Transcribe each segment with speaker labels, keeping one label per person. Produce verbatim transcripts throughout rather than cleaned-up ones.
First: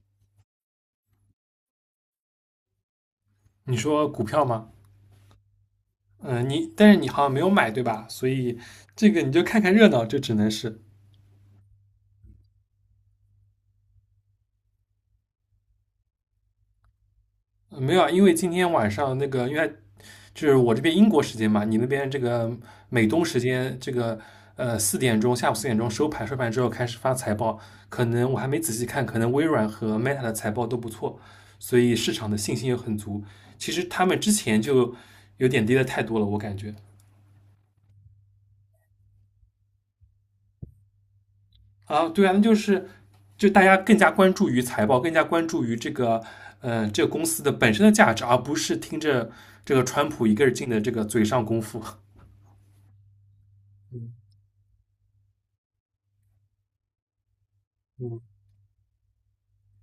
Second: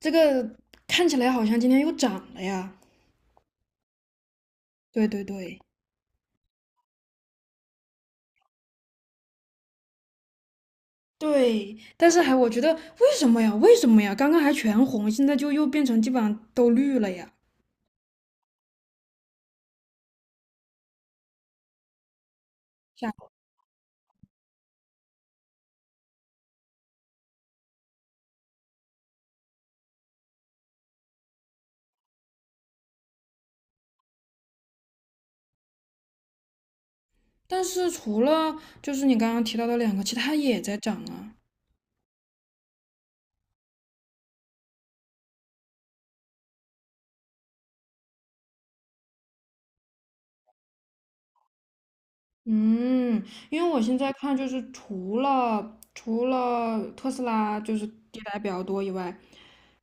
Speaker 1: 这个看起来好像今天又涨了呀。
Speaker 2: 你说股票吗？
Speaker 1: 对对对
Speaker 2: 嗯，你但是你好像没有买对吧？所以这个你就看看热闹，就只能是
Speaker 1: 对，但是还我觉得为什么呀？为什么呀？刚刚还全红，现在就又变成基本上都绿了呀。
Speaker 2: 呃没有啊，因为今天晚上那个，因为它就是我这边英国时间嘛，你那边这个美
Speaker 1: 下，
Speaker 2: 东时间这个呃四点钟，下午四点钟收盘，收盘之后开始发财报，可能我还没仔细看，可能微软和 Meta 的财报都不错，所以市场的信心又很足。其实他们之前就有点跌的太多了，我感觉。
Speaker 1: 但是除了就是你刚刚提到的两个，其他也在涨啊。
Speaker 2: 啊，对啊，那就是就大家更加关注于财报，更加关注于这个嗯、呃这个公司的本身的价值，而不是听着这个川普一个人劲的这个嘴上功夫。
Speaker 1: 嗯，因为我现在看就是除了除了特斯拉就是跌的
Speaker 2: 嗯
Speaker 1: 还比较多以外，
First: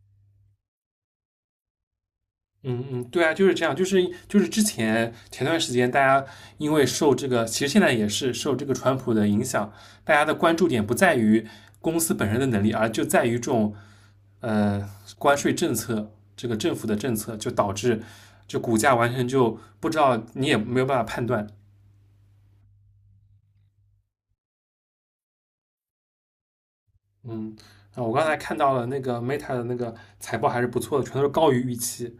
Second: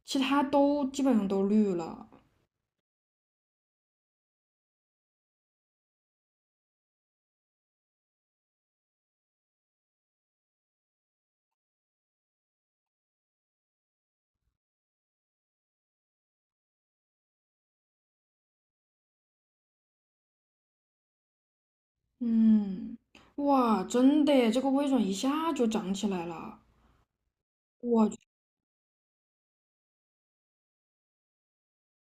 Speaker 1: 其他都基本上都绿了。
Speaker 2: 嗯嗯，对啊，就是这样，就是就是之前前段时间大家因为受这个，其实现在也是受这个川普的影响，大家的关注点不在于公司本身的能力，而就在于这种呃关税政策，这个政府的政策，就导致就股价完全就不知道，你也没有办法判断。
Speaker 1: 嗯，哇，真的耶，这个微软一下就涨起来了。
Speaker 2: 嗯。啊，
Speaker 1: 我。
Speaker 2: 我刚才看到了那个 Meta 的那个财报还是不错的，全都是高于预期。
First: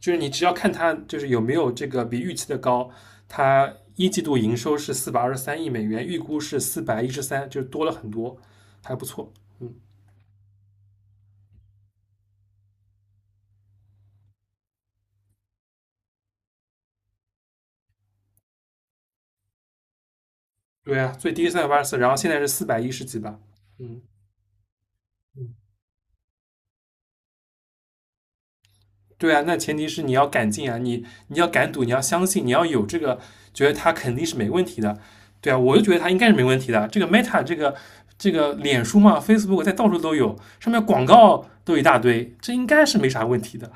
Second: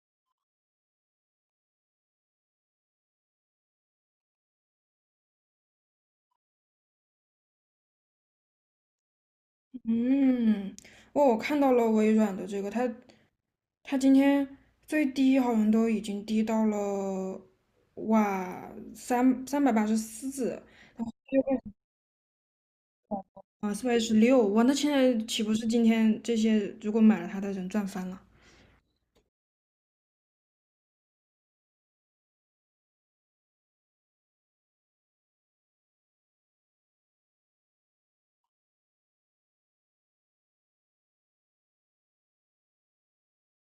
Speaker 2: 就是你只要看它，就是有没有这个比预期的高，它一季度营收是四百二十三亿美元，预估是四百一十三，就是多了很多，还不错。嗯，
Speaker 1: 嗯，我我看到了微软的这个，它它今天最低好像都已经低到了哇三三百八十四
Speaker 2: 对啊，最低三百八十四，然后现在是四百一十几吧。
Speaker 1: 啊四百一
Speaker 2: 嗯，
Speaker 1: 十六，哇，那现在岂不是今天这些如果买了它的人赚翻了？
Speaker 2: 对啊，那前提是你要敢进啊，你你要敢赌，你要相信，你要有这个觉得它肯定是没问题的，对啊，我就觉得它应该是没问题的。这个 Meta 这个这个脸书嘛，Facebook 在到处都有，上面广告都一大堆，这应该是没啥问题的。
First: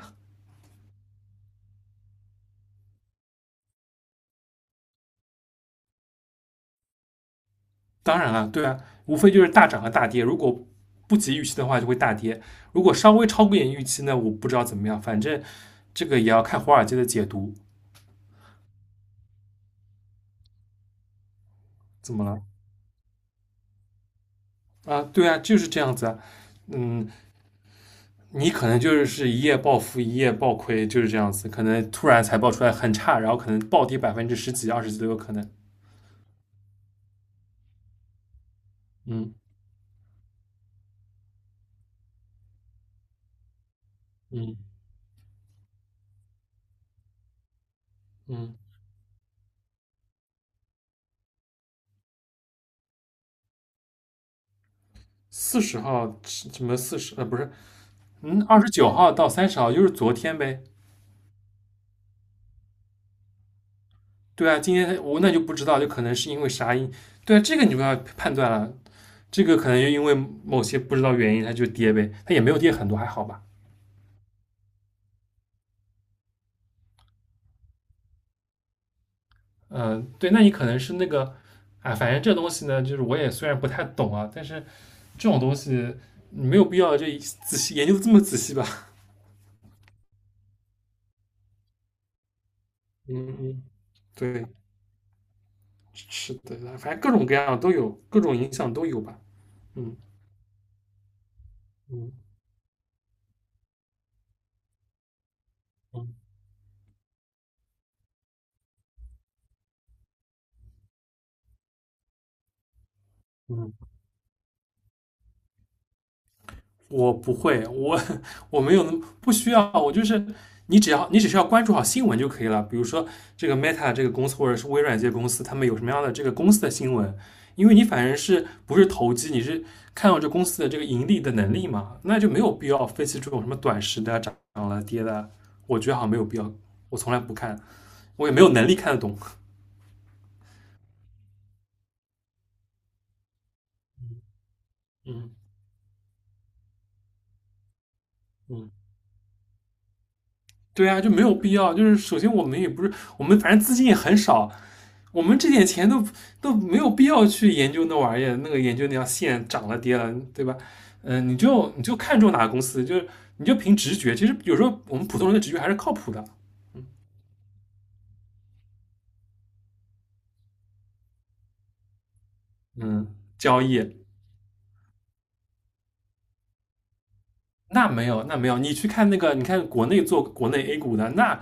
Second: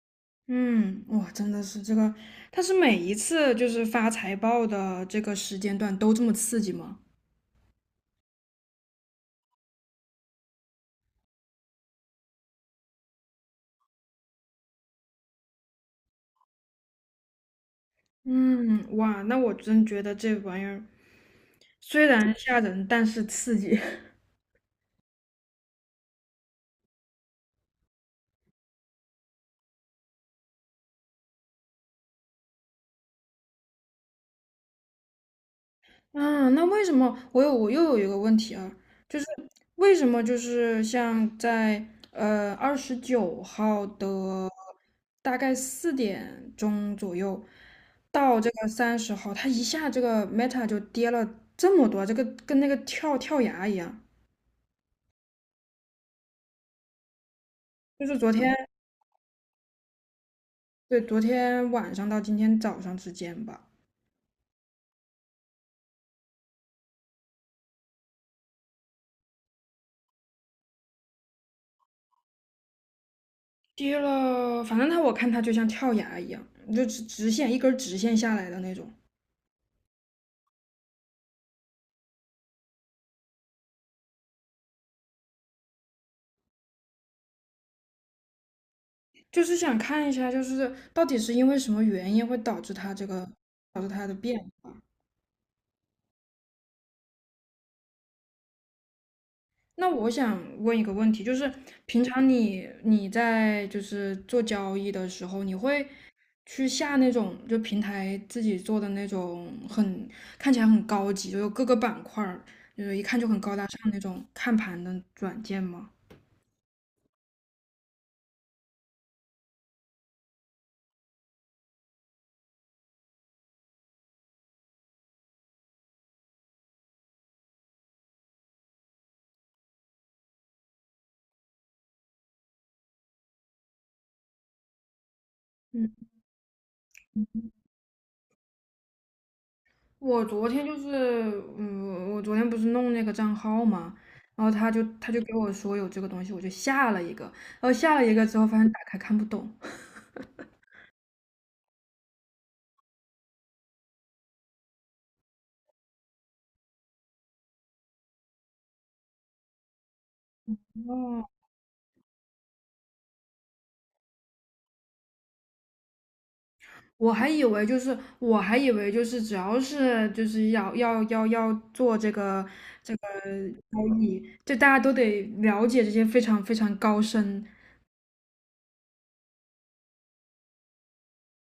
Speaker 1: 嗯，哇，真的是这个，它是每一次就是发财报的这个时间段都这么刺激吗？
Speaker 2: 当然了，对啊，无非就是大涨和大跌，如果不及预期的话就会大跌，如果稍微超过一点预期呢，我不知道怎么样，反正这个也要看华尔街的解读。
Speaker 1: 嗯，哇，那我真觉得这玩意儿虽
Speaker 2: 怎么
Speaker 1: 然
Speaker 2: 了？
Speaker 1: 吓人，但是刺激。
Speaker 2: 啊，对啊，就是这样子啊。嗯，你可能就是是一夜暴富，一夜暴亏，就是这样子，可能突然财报出来很差，然后可能暴跌百分之十几、二十几都有可能。
Speaker 1: 啊，那为什么我有我又有一个问题啊，就是
Speaker 2: 嗯
Speaker 1: 为什么就是像在呃二十九号的
Speaker 2: 嗯
Speaker 1: 大概四点钟左右到这
Speaker 2: 嗯。
Speaker 1: 个三十号，它一下这个 Meta 就跌了这么多，这个跟那个跳跳崖一样，
Speaker 2: 四十号什么四十呃不是，
Speaker 1: 就是昨
Speaker 2: 嗯
Speaker 1: 天。
Speaker 2: 二十九号到三十号就是昨天呗。
Speaker 1: 对，昨天晚上到今天早上之间吧，
Speaker 2: 对啊，今天我那就不知道，就可能是因为啥因，对啊，这个你不要判断了，这个可能就因为某些不知道原因它就跌呗，它也没有跌很多，还好吧。
Speaker 1: 跌了，反正它我看它就像跳崖一样，就直直线一根儿直线下来的那种。
Speaker 2: 嗯，对，那你可能是那个，啊，反正这东西呢，就是我也虽然不太懂啊，但是这种东西你没有必要就仔细研究得这么仔细吧？
Speaker 1: 就是想看一下，就是到底是因为什么原因会导致它这个
Speaker 2: 嗯嗯，
Speaker 1: 导致它的变
Speaker 2: 对，
Speaker 1: 化。
Speaker 2: 是的，反正各种各样的都有，各种影响都有吧。
Speaker 1: 那
Speaker 2: 嗯
Speaker 1: 我想问一个问题，就是平
Speaker 2: 嗯
Speaker 1: 常你你在就是做交易的时候，你会去下那种就平台自己做的那种很看起来很高级，就有各个板块儿就是一看就很高大上
Speaker 2: 嗯。
Speaker 1: 那种看盘的软件吗？
Speaker 2: 我不会，我我没有那么不需要，我就是你只要你只需要关注好新闻就可以了。比如说这个 Meta 这个公司或者是微软这些公司，他们有什么样的这个公司的新闻，因为你反正是不是投机，你是看到这公司的这个盈利的能力嘛，那就没有必要分析这种什么短时的涨了跌的，我觉得好
Speaker 1: 嗯。
Speaker 2: 像没有必要，我从来不看，我也没有能力看得懂。
Speaker 1: 我昨天就是，嗯，我昨天不是弄那个账号嘛，然后他就他就给
Speaker 2: 嗯
Speaker 1: 我说有这个东西，我就下了一个，然后下了一个之后发
Speaker 2: 嗯，
Speaker 1: 现打开看不懂，
Speaker 2: 对啊，就没有必要。就是首先我们也不是，我们反正资金也很少，我们这点钱都都没有必要去研究那玩意儿，那个研究那条线涨了跌了，对吧？嗯、呃
Speaker 1: 哦，
Speaker 2: 你就你就看中哪个公司，就是你就凭直觉。其实有时候我们普通人的直觉还是靠谱的。
Speaker 1: 我还以为就是我还以为就是只要是就是要要要要做这个这个
Speaker 2: 嗯，交易。
Speaker 1: 交易，就大家都得了解这些非常非常高深，
Speaker 2: 那没有，那没有。你去看那个，你看国内做国内 A 股的，那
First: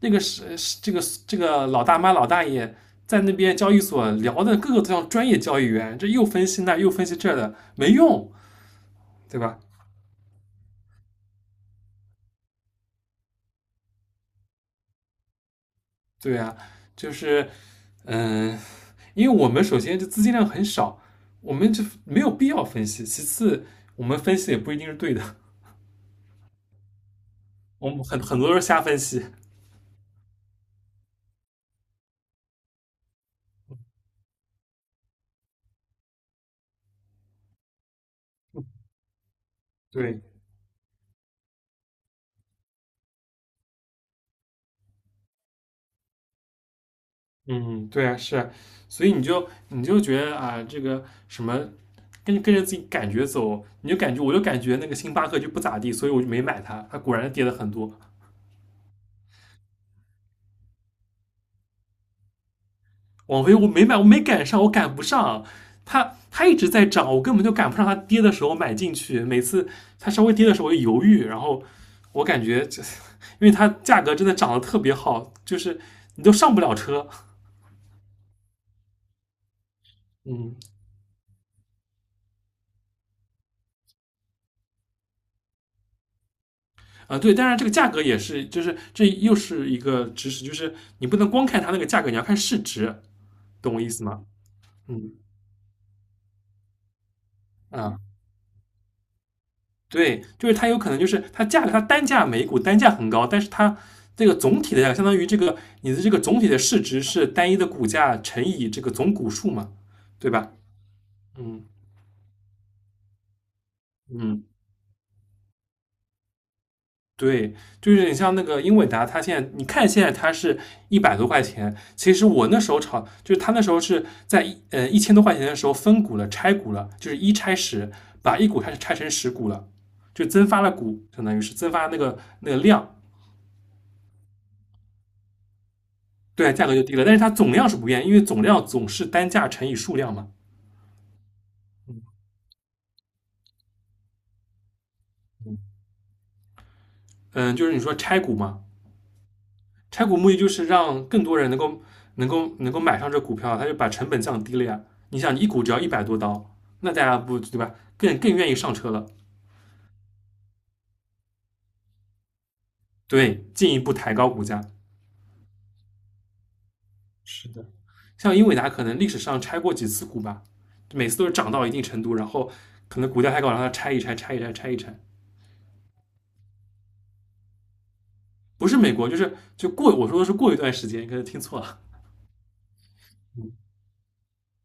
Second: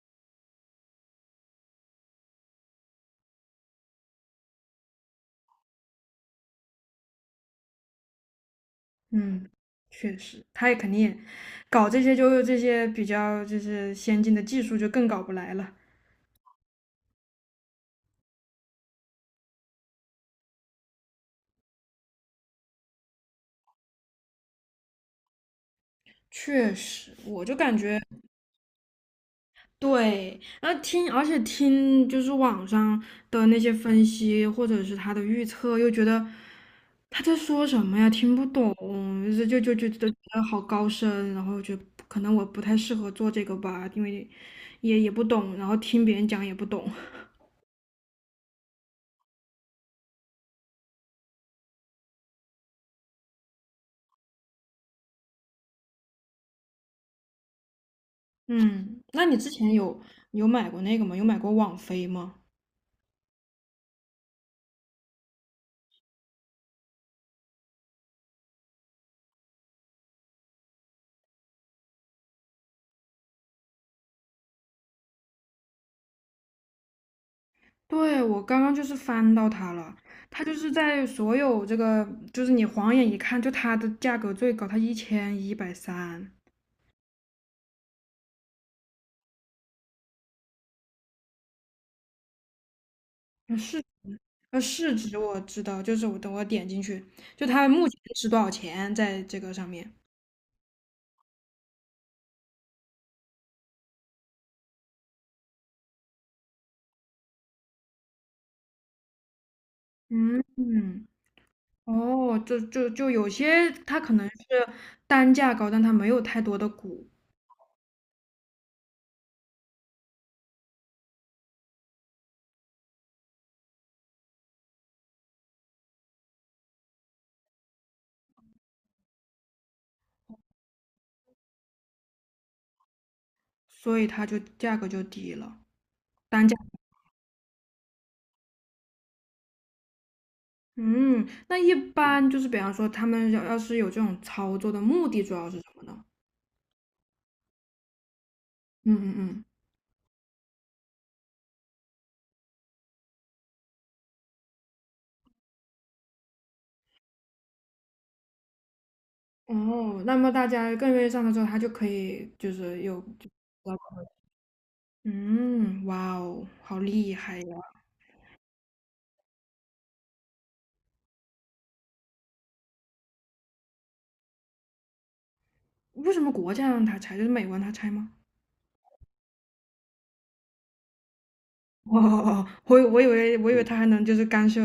Speaker 2: 那个是是这个这个老大妈老大爷在那边交易所聊的，各个都像专业交易员，这又分析那又分析这的，没用。对
Speaker 1: 嗯，
Speaker 2: 吧？
Speaker 1: 确实，他也肯定也搞这些就这些比较就是先进的技术就更搞不来了。
Speaker 2: 对啊，就是嗯、呃因为我们首先就资金量很少，我们就没有必要分析。其次，我们分析也不一定是对的，
Speaker 1: 确实，我就感
Speaker 2: 我
Speaker 1: 觉
Speaker 2: 们很很多都是瞎分析。
Speaker 1: 对，然后听，而且听就是网上的那些分析或者是他的预测，又觉得他在说什么呀，听不懂，就就就就觉
Speaker 2: 对，
Speaker 1: 得好高深，然后就可能我不太适合做这个吧，因为也也不懂，然后听别人讲也不懂。
Speaker 2: 嗯，对啊，是啊，所以你就你就觉得啊，这个什么。跟跟着自己感觉走，你就感觉，我就感觉那个星巴克就不咋地，所以我就没买它。它果然跌了很多，
Speaker 1: 嗯，那你之前有有买过那个吗？有买过网飞吗？
Speaker 2: 网飞我没买，我没赶上，我赶不上。它它一直在涨，我根本就赶不上它跌的时候买进去。每次它稍微跌的时候我就犹豫，然后我感觉因为它价格真的涨得特别好，就是你都上不了车。
Speaker 1: 对，我刚刚就是翻到它了，它就
Speaker 2: 嗯。
Speaker 1: 是在所有这个，就是你晃眼一看，就它的价格最高，它一千一百三。
Speaker 2: 啊、呃对，当然这个价格也是，就是这又是一个知识，就是你不能光看它那个价格，你要看市值，
Speaker 1: 呃
Speaker 2: 懂我
Speaker 1: 市
Speaker 2: 意思吗？
Speaker 1: 呃市
Speaker 2: 嗯。
Speaker 1: 值我知道，就是我等我点进去，就它目
Speaker 2: 啊、
Speaker 1: 前是多少钱在这个上面。
Speaker 2: 对，就是它有可能就是它价格，它单价每股单价很高，但是它这个总体的价格相当于这个你的这个总体的市值是单一的股价乘以这个总股数嘛，对
Speaker 1: 嗯
Speaker 2: 吧？
Speaker 1: 嗯，
Speaker 2: 嗯
Speaker 1: 哦，就就就有些它可能是
Speaker 2: 嗯，
Speaker 1: 单价高，但它没有太多的股，
Speaker 2: 对，就是你像那个英伟达，它现在你看现在它是一百多块钱，其实我那时候炒，就是它那时候是在一呃一千多块钱的时候分股了，拆股了，就是一拆十，把一股开始拆成十股了，就增发了股，相当于是增发那个那个量。
Speaker 1: 所以它就价格就低了，单
Speaker 2: 对，
Speaker 1: 价。
Speaker 2: 价格就低了，但是它总量是不变，因为总量总是单价乘以数量嘛。
Speaker 1: 嗯，那一般就是比方说他们要要是有这种操作的目的主要是什么呢？
Speaker 2: 嗯，就是你说拆股嘛，
Speaker 1: 嗯嗯
Speaker 2: 拆股目的就是让更多人能够能够能够买上这股票，它就把成本降低了呀。你想，一股只要一百多刀，那大家不对吧？更更愿意上车了，
Speaker 1: 嗯，哦，那么大家更愿意上课之后，他就可以就是有，就
Speaker 2: 对，进一步抬高股价。
Speaker 1: 嗯，嗯哇哦，好厉害
Speaker 2: 是
Speaker 1: 呀！
Speaker 2: 的，像英伟达可能历史上拆过几次股吧，每次都是涨到一定程度，然后可能股价太高，然后它拆一拆，拆一拆，拆一拆。
Speaker 1: 为什么国家让他拆？就是美国让他拆吗？
Speaker 2: 不是美国，就是就过，我说的是过一段时间，可能听错了。
Speaker 1: 哦哦哦，我以我以为我以为嗯他还能就是干涉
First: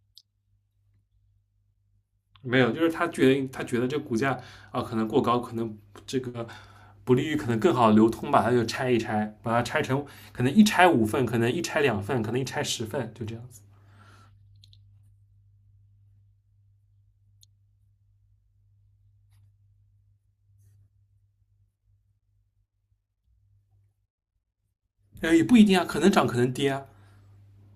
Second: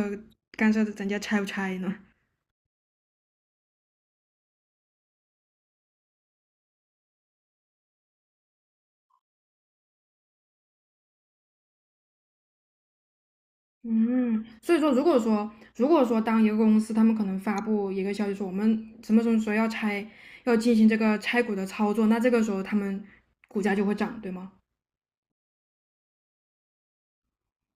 Speaker 1: 干涉人家拆不拆呢。
Speaker 2: 没有，就是他觉得他觉得这股价啊可能过高，可能这个不利于可能更好的流通吧，他就拆一拆，把它拆成可能一拆五份，可能一拆两份，可能一拆十份，就这样子。
Speaker 1: 嗯，所以说如果说如果说当一个公司他们可能发布一个消息说我们什么什么时候要拆，要进行这个拆股的操作，那这个时候他们股价就会涨，对吗？
Speaker 2: 呃，也不一定啊，可能涨，可能跌啊。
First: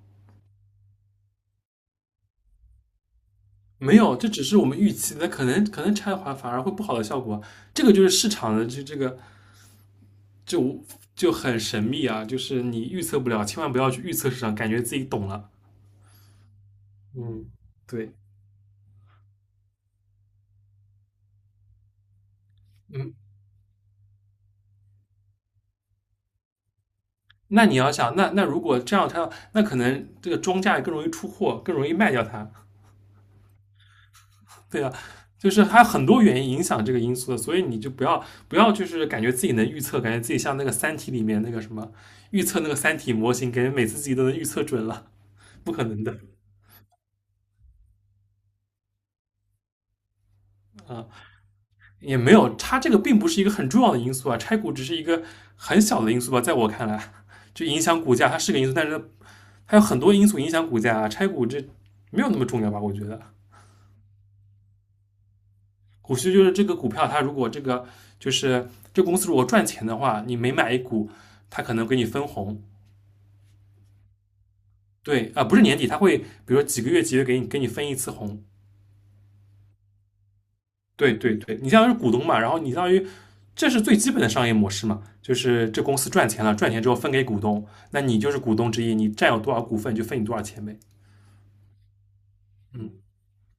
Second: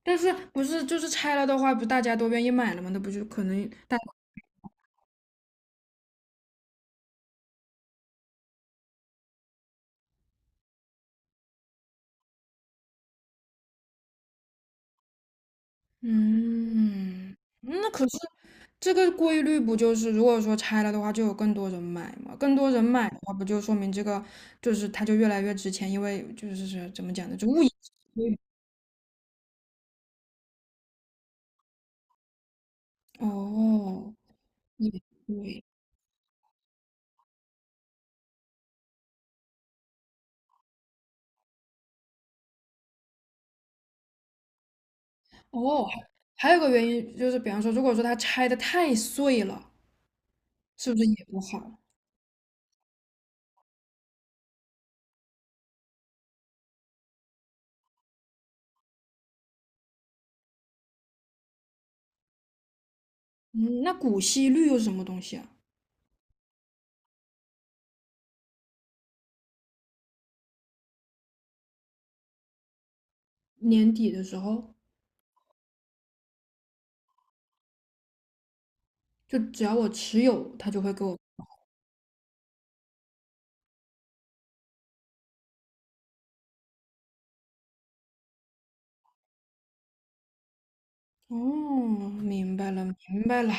Speaker 1: 但是不是就是拆了的话，不大家都愿意买了吗？那不就可能
Speaker 2: 没
Speaker 1: 大，
Speaker 2: 有，这只是我们预期的，可能可能拆的话反而会不好的效果。这个就是市场的这这个就就很神秘啊，就是你预测不了，千万不要去预测市场，感觉自己懂了。
Speaker 1: 嗯，
Speaker 2: 嗯，
Speaker 1: 那可
Speaker 2: 对，
Speaker 1: 是这个规律不就是如果说拆了的话，就有更多人买嘛？更多人买
Speaker 2: 嗯，
Speaker 1: 的话，不就说明这个就是它就越来越值钱？因为就是是怎么讲呢？就物
Speaker 2: 那
Speaker 1: 以
Speaker 2: 你
Speaker 1: 稀
Speaker 2: 要想，
Speaker 1: 为
Speaker 2: 那
Speaker 1: 贵
Speaker 2: 那如果这样它，那可能这个庄家也更容易出货，更容易卖掉它，
Speaker 1: 哦，
Speaker 2: 对啊，
Speaker 1: 也
Speaker 2: 就
Speaker 1: 对
Speaker 2: 是还有很多原因影响这个因素的，所以你就不要不要就是感觉自己能预测，感觉自己像那个《三体》里面那个什么预测那个《三体》模型，感觉每次自己都能预测准了，不可
Speaker 1: 哦，
Speaker 2: 能的。
Speaker 1: 还有个原因就是，比方说，如果说它拆的太碎了，是不是
Speaker 2: 啊，
Speaker 1: 也不好？
Speaker 2: 也没有，它这个并不是一个很重要的因素啊，拆股只是一个很小的因素吧，在我看来，就影响股价它是个因素，但是它有很多因素影响股价啊，拆股这没有那么重要吧，我觉得。
Speaker 1: 嗯，那股息率又是什么东西啊？
Speaker 2: 股息就是这个股票，它如果这个就是这公司如果赚钱的话，你每买一股，它可能给你分红。
Speaker 1: 年底的时候。
Speaker 2: 对啊、呃不是年底，它会比如说几个月几个月给你给你分一次红。
Speaker 1: 就只要我持有，他就会给
Speaker 2: 对
Speaker 1: 我。
Speaker 2: 对对，你相当于是股东嘛，然后你相当于这是最基本的商业模式嘛，就是这公司赚钱了，赚钱之后分给股东，那你就是股东之一，你占有多少股份就分你多少钱呗。
Speaker 1: 哦，明白了，
Speaker 2: 嗯，
Speaker 1: 明白了，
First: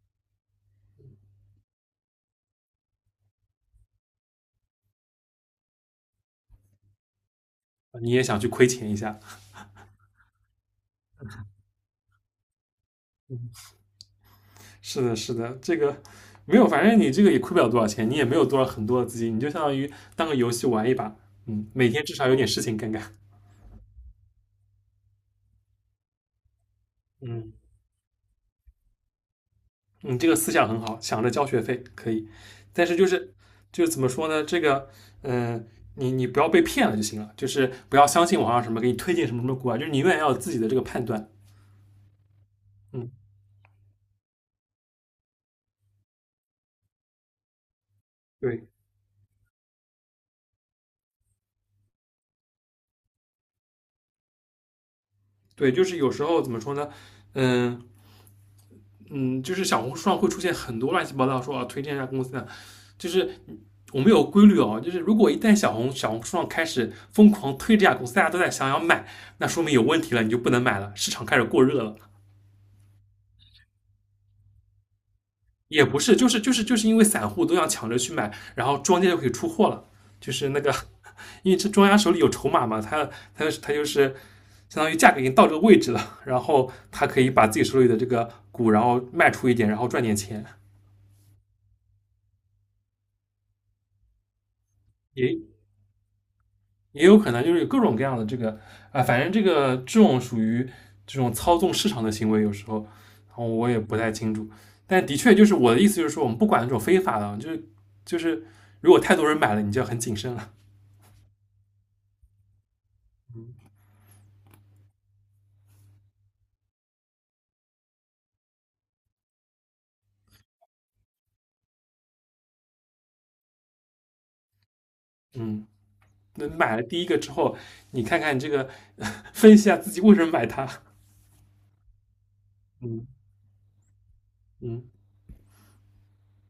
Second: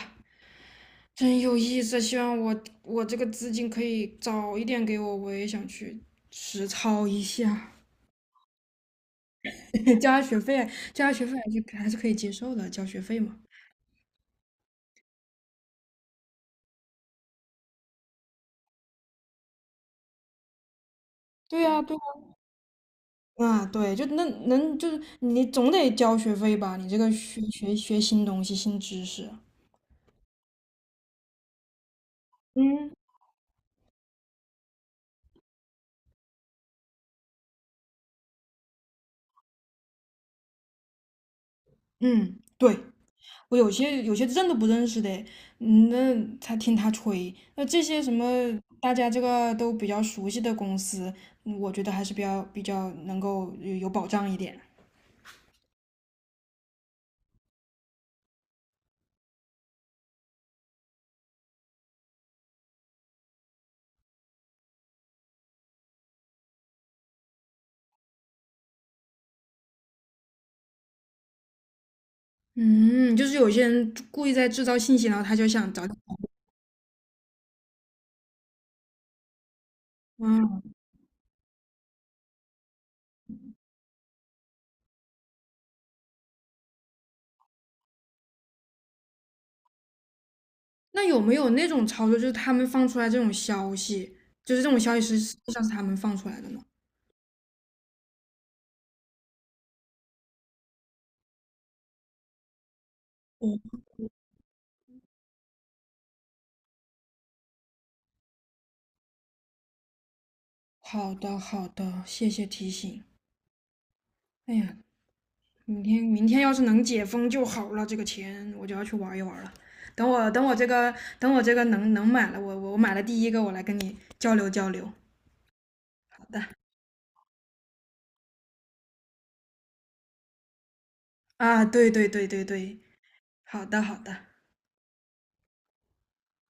Speaker 1: 真有意思。希望我我这个资金可以早一点给我，我也想去实操一下。
Speaker 2: 你也想去亏钱一下，
Speaker 1: 交下学费，交下学费还是还是可以接受的，交学费嘛。
Speaker 2: 是的，是的，这个没有，反正你这个也亏不了多少钱，你也没有多少很多的资金，你就相当于当个游戏玩一把，
Speaker 1: 对
Speaker 2: 嗯，
Speaker 1: 呀，
Speaker 2: 每
Speaker 1: 对呀，
Speaker 2: 天至少有点事情干干，
Speaker 1: 啊，对，就那能就是你总得交学费吧？你这个学
Speaker 2: 嗯
Speaker 1: 学学新东西、新知识，
Speaker 2: 嗯，你这个思想很好，想着交学费可以，但
Speaker 1: 嗯
Speaker 2: 是就是就是怎么说呢，这个，嗯、呃你你不要被骗了就行了，就是不要相信网上什么给你推荐什么什么股啊，就是你永远要有自己的这个判断，
Speaker 1: 嗯，对，
Speaker 2: 嗯，
Speaker 1: 我有些有些认都不认识的，嗯那他听他吹，那这些什么
Speaker 2: 对
Speaker 1: 大家这个都比较熟悉的公司，嗯我觉得还是比较比较能够有有保障一点。
Speaker 2: 对，就是有时候怎么说呢，嗯、嗯，就是小红书上会出现很多乱七八糟说啊推荐一下公司的，就是我们有规律哦，就是如果一旦小红小红书上开始疯狂推这家公司，大家都在想要买，那说明有问题了，你就不能买了，市场开始过热了。
Speaker 1: 嗯，就是有些人故意在制造信息，然后他就想找。
Speaker 2: 也不是，就是就是就是因为散户都想抢着去买，然后庄家就可以出货了。就是那
Speaker 1: 嗯，
Speaker 2: 个，因为这庄家手里有筹码嘛，他他他就是相当于价格已经到这个位置了，然后他可以把自己手里的这个股，然后卖出一点，然后赚点钱，
Speaker 1: 那有没有那种操作，就是他们放出来这种消息，就是这种消息是实
Speaker 2: 也
Speaker 1: 际上是他们放出来的呢？
Speaker 2: 也有可能就是有各种各样的这个啊、呃反正这个这种属于这种操纵市场的行为，有时候，然后我
Speaker 1: 哦，
Speaker 2: 也不太清楚。但的确就是我的意思就是说，我们不管那种非法的，就是就是如果太多人买了，你就要很谨慎了。
Speaker 1: 好的好的，谢谢提醒。哎呀，明天明天要是能解封就好了，这个钱我就要去玩一玩了。等我等我这个等我这个能能买了，我我我买了第一个，我来跟你交流交流。
Speaker 2: 嗯，
Speaker 1: 好
Speaker 2: 那
Speaker 1: 的
Speaker 2: 买了第一个之后，你看看这个，呵呵分析一下自己为什么买它。
Speaker 1: 啊，对对对对对，
Speaker 2: 嗯
Speaker 1: 好的好的。
Speaker 2: 嗯。